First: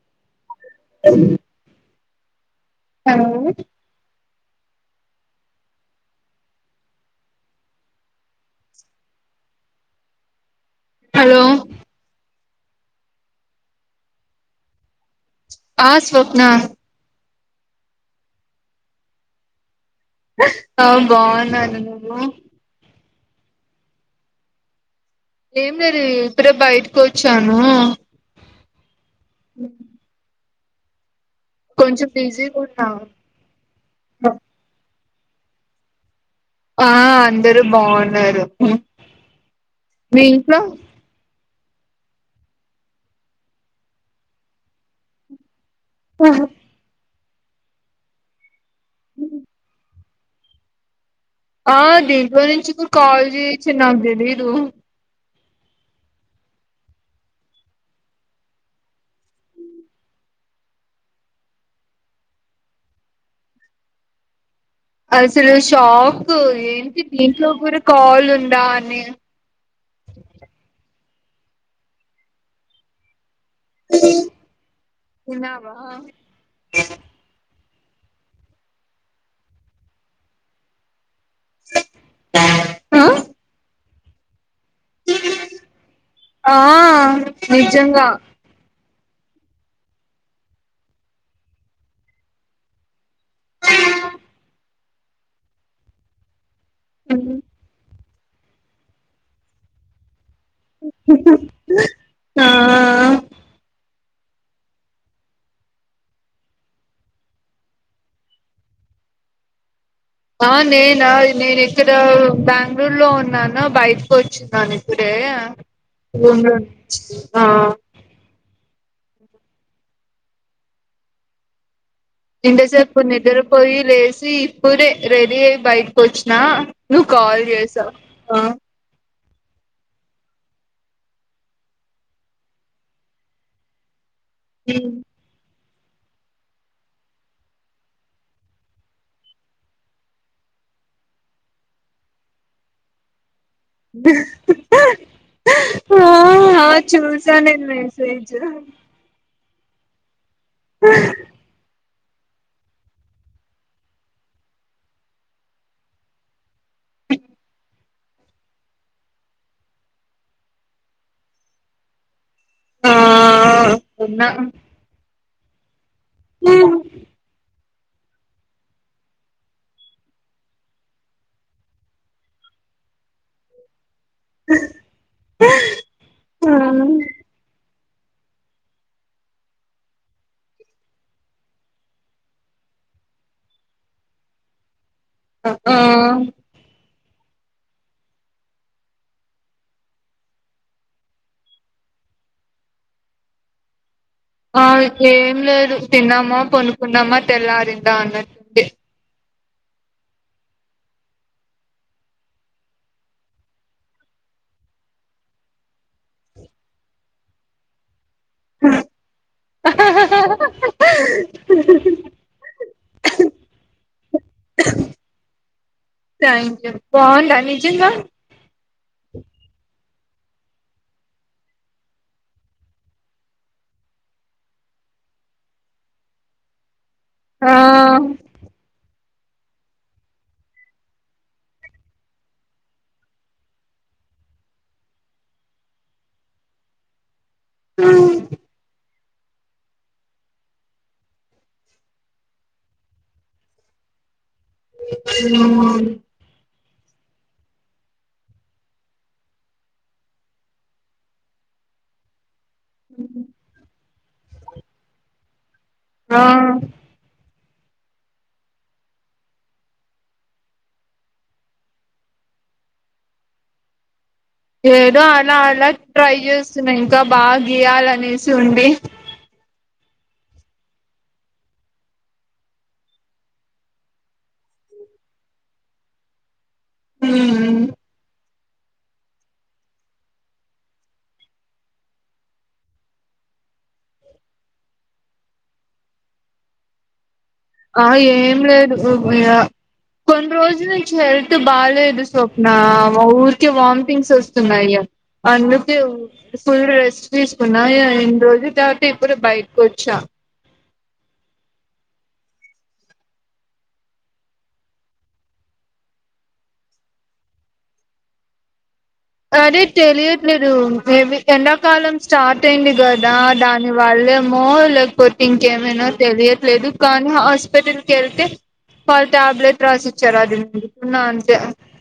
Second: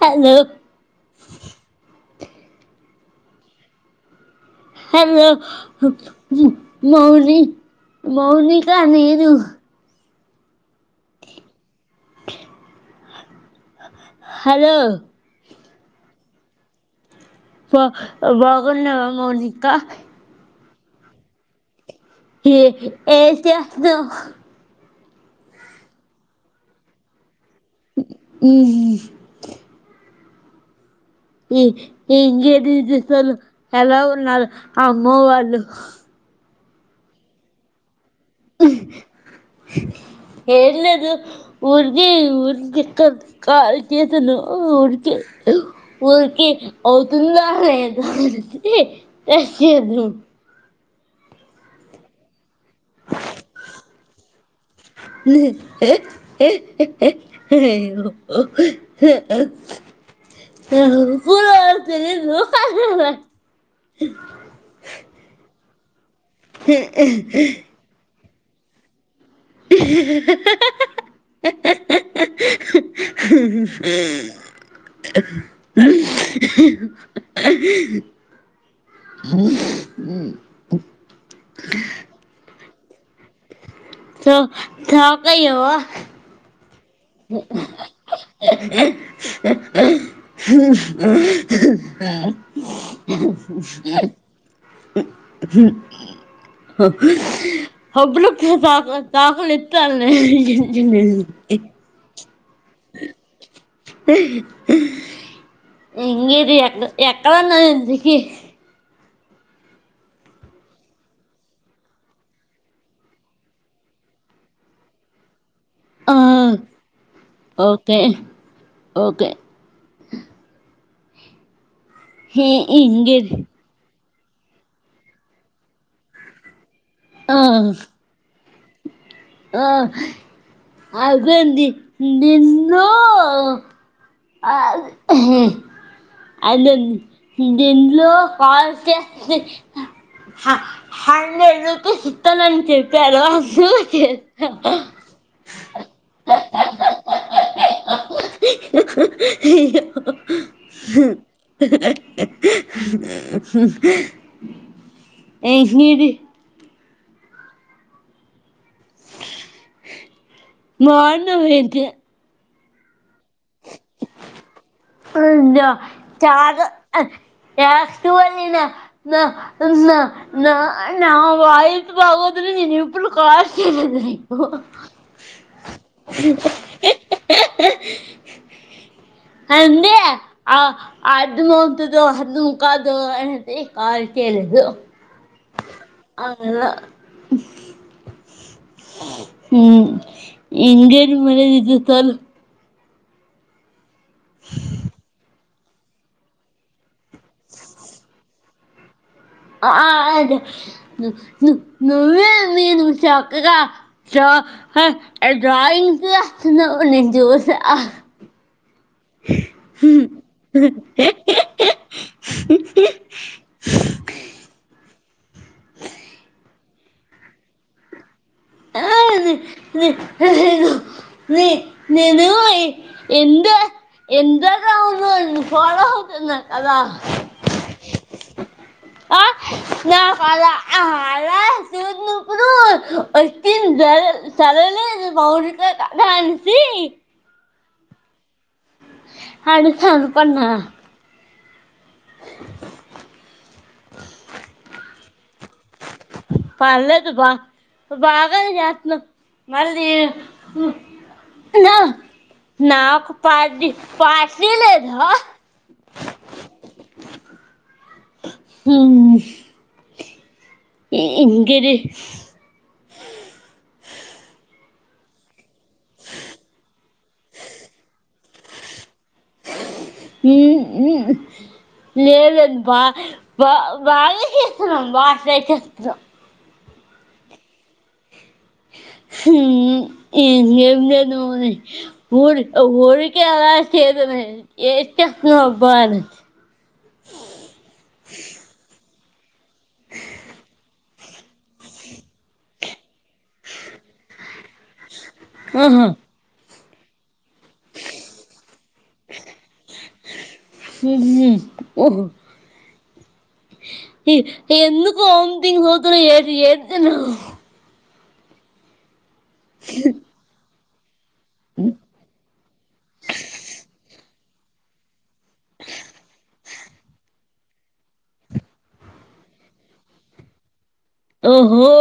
Hello అ hello hello మౌని మౌనిక నీరు హలో హలో ఆ స్వప్నా బ బగున్నవా మౌనిక ఆ బాగున్నాను నువ్వు ఏ ఏం చేస్తావ్ ఏం లేదు ఇప్పుడే బయటకొచ్చాను ఊహు అ ఈ ఇం బిజీగా ఉన్నా చలు ఎలా ఉన్నారు అమ్మ వాళ్ళు ఆ అందరూ బాగున్నారు మీ ఇంట్లో హఊర్గ ఉఊరి ఎక్క కాాలకి అతను ఉఊర్కి ఆహా ఉఊరికి అవుతుంద తెదు ఆ దీంట్లో నుంచి కూడా కాల్ జేయచ్చని నాకు తెలీదు నాకు కూడా ఏం తెలీదు అసలు షాక్ ఏంటి దీంట్లో కూడా కాల్ ఉందా అని విన్నావా హ సో సాకయ్యవా ఆ నిజంగా అబ్ తా తాకలు ఎత్తాల ఆ ఆ ఇంగేటి ఎక్క ఎక్కడున్నావింతకి ఆ నేనా నేనిక్కడ బెంగళూరు లో ఉన్నాను బయటకు వచ్చినాను ఇక్కడే ఆ ఓకే ఓకే నింట చెప్పు ఇంకేది నిద్దర పోయిలే ఇప్పుడే రెడీ అయ బైటికొచ్చినా నువ్వు కాల్ చేసావు ఆ [inaudible] నిన్ను ఆ ఉమ్. అ దీంట్లో హం ఎదతే సత్తనని చెప్పారు ఆ ా చూసానే మెసజ [unintelligible] [inaudible] బాన్నావ్ అయితే ఆ అంద చాలు [inaudible] ఇప్పుడు కాల్స్ ఓ ఎంతే ఆ అది మతుదో అందు ముకాదు అ క దు ఆ ఆ అలా హ్మ్ ఇంకేంటి మరి విశేషాలు ఆ ఏం లేదు తిన్నామా పనుకున్నామా తెల్లారిందా అన్నటే ఆ నువ్వే తిను చక్కగా చ హ హ డ్రాయింగ్స్ ఎస్తున్నావ్ నేను చూసా హా హా హా హా ఆ థ్యాంక్ యూ బాగుంద నిజంగా ఆ [unintelligible] ని నేను ఈ ఇన్స్టా ఇంస్టాగ్రామ్ లో నిన్ను ఫాలో అవుతున్న కదా ఆ ఆ నా కల అలా చూసినప్పుడు వచ్చింది డ్రాయింగ్ సరేలే బాగుంది కదా అనేసి హ్మ్ అడుగుదామనుకున్నా ఆ హ్మ్ పలేదు బా ను బాగానే చేస్తున్నావ్ మళ్ళీ ను నా నాకు పార్టీ పార్టీ లేదా ఆ హ్మ్ ఈ ఇంకేంటి ఎదో అలా అలా ట్రై చేస్తున్నా ఇంకా బాగా గీయాలనేసి ఉంది హ్మ్ హ్మ్ లేదు లేదు బా బ బాగా చేస్తున్నావ్ బ ట్రై చేస్తున్నవ్ ఉమ్ హు హ్మ్ హు ఇ ఏంచేస్తాం మరి ఊరి ఉరికి అలా చెస్ ఏ టెక్నో భారత్ ఉన్న కొన్ని రోజులు నుంచి హెల్త్ బాలేదు స్వప్నా ఆ ఊరికే వార్మిటింగ్స్ వస్తున్నాయి అందుకే ఆహా ఫుల్ రెస్ట్ తీసుకున్నా ఆ ఎన్ని రోజు కాబట్టి ఇప్పుడు బయటికివచ్చ ఉహు ఊగు ఎ ఎందుకు వామిటింగ్స్ అవతున్నాయి ఏట్ ఏటి తిన్నవ్ అదే తెలియట్లేదు ఏమి ఎండాకాలం స్టార్ట్ అయింది కదా దాని వల్ల మో లేకపోతే ఇంకేమైనా తెలియట్లేదు కానీ హాస్పిటల్ కి వెళ్తే ఫళ ట్యాబ్లేట్ రాసి ఇచ్చారు అడిగింది ఓహో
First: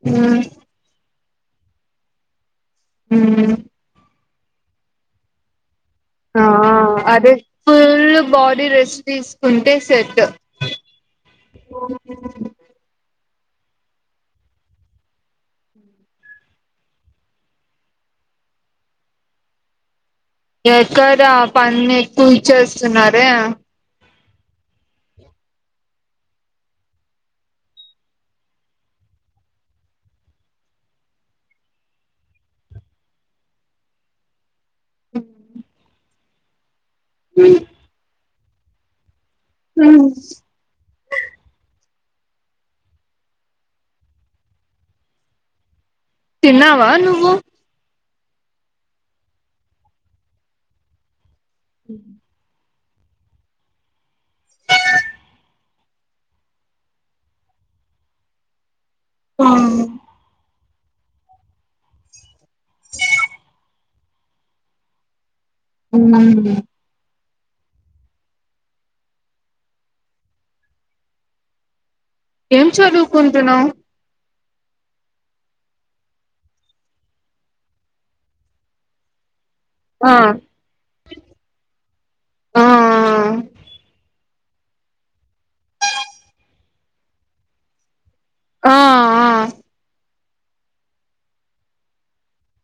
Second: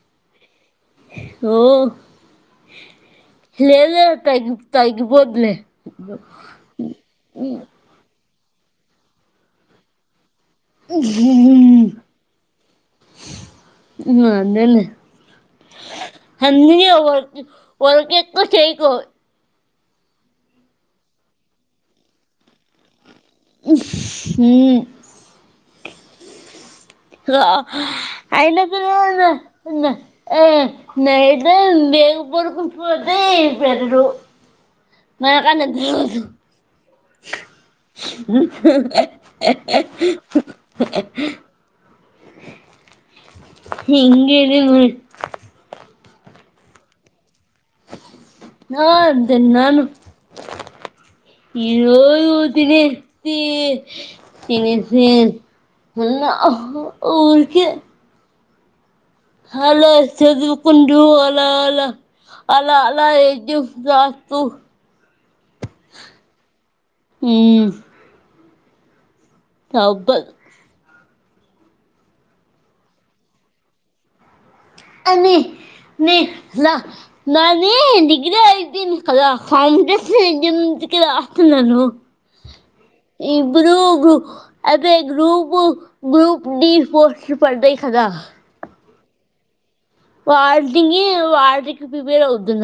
ఆ ఓ మ్మ్ లే లేద తాగ్ తగ్గిపోద్దిలే ఆ అదే ఫుల్ బాడీ రెస్ట్ తీసుకుంటే సెట్ ఊ ఉ అదేలే అన్ని వర్ వర్క్ ఎక్కువ చేయకు ఎక్కడా పని ఎక్కువ ఇచ్చేస్తున్నారు ఉహు ఆ అయిన కూడా నా నా ఆ నైట్ ఆ తెగ పురుగు పోతే బెటరు మనకంటే తెలవదు ఉ [unintelligible] తిన్నావా నువ్వు నా తిన్నాను ఈ రోజు తినేసి తినేసి మొన్న ఊరికే హలో చదుగు కుండ్రు అలా అలా అలా అలా ఎద్ దాస్తు హుమ్ హుమ్ చబ్బ ఏం చదువుకుంటున్నావ్ అని నీ లా నానీ డిగ్రీ అయిపోయింది కలా ఆ కాంపిటీషన్ ఎగ్జామ్స్ కి రాస్తున్నాను ఆ ఇప్పుడు గ్రూ అంటే గ్రూపు గ్రూప్ డి పోస్ట్లు పడ్డాయి కదా ఆ ఆ వాటికి, వాటికి ప్రిపేర్ అవుతున్న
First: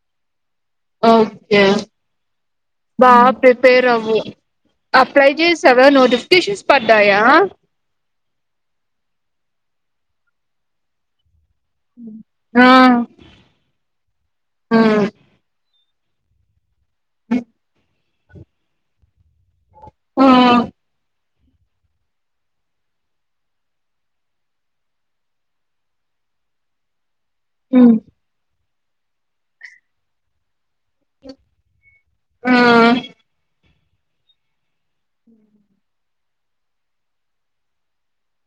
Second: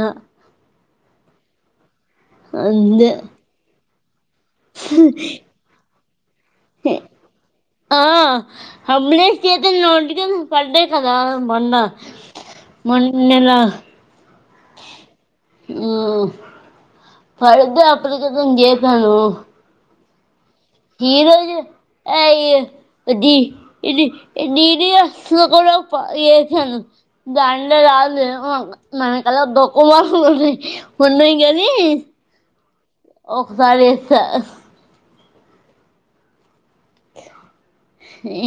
ఓకే అంతే బా ప్రిపేర్ అవ్వు అప్లై చేసావా నోటి ఆ అప్లై చేశాను పడ్డాయి కదా మన్నా ఆ మొన్న నెల ఉమ్ హు పడితే అప్లికేషన్ చేశాను ఆ ఈ రోజు అయి అది ఇది డీడీఎస్ కూడ చేసాను దండిగా ఉమ్, రాద్ ఏమో మనకల్ల తక్కువ మార్క్స్ వస్తయి ఆ, ఒకసారి ఏస్తా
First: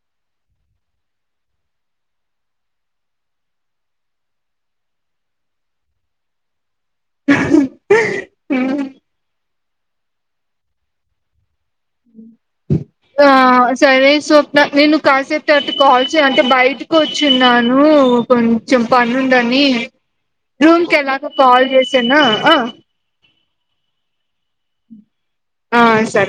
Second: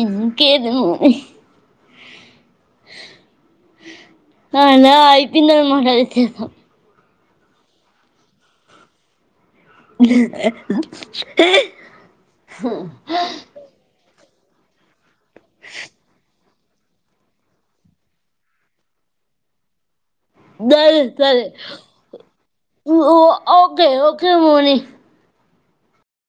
ఇంకేదు [unintelligible] అలా అయిపోయిందనమాట అది చేసాం హుమ్ ఆ సరే స్వప్న నేను కాసేపు తర్వాత కాల్ చేయ్ అంటే బయటకి వచ్చిన్నాను ఓ కొంచెం పనుందని రూమ్ సరే కెళ్లకా సరే కాల్ చేసేనా ఆ ఆ ఓకే ఓకే మోని ఆ సరే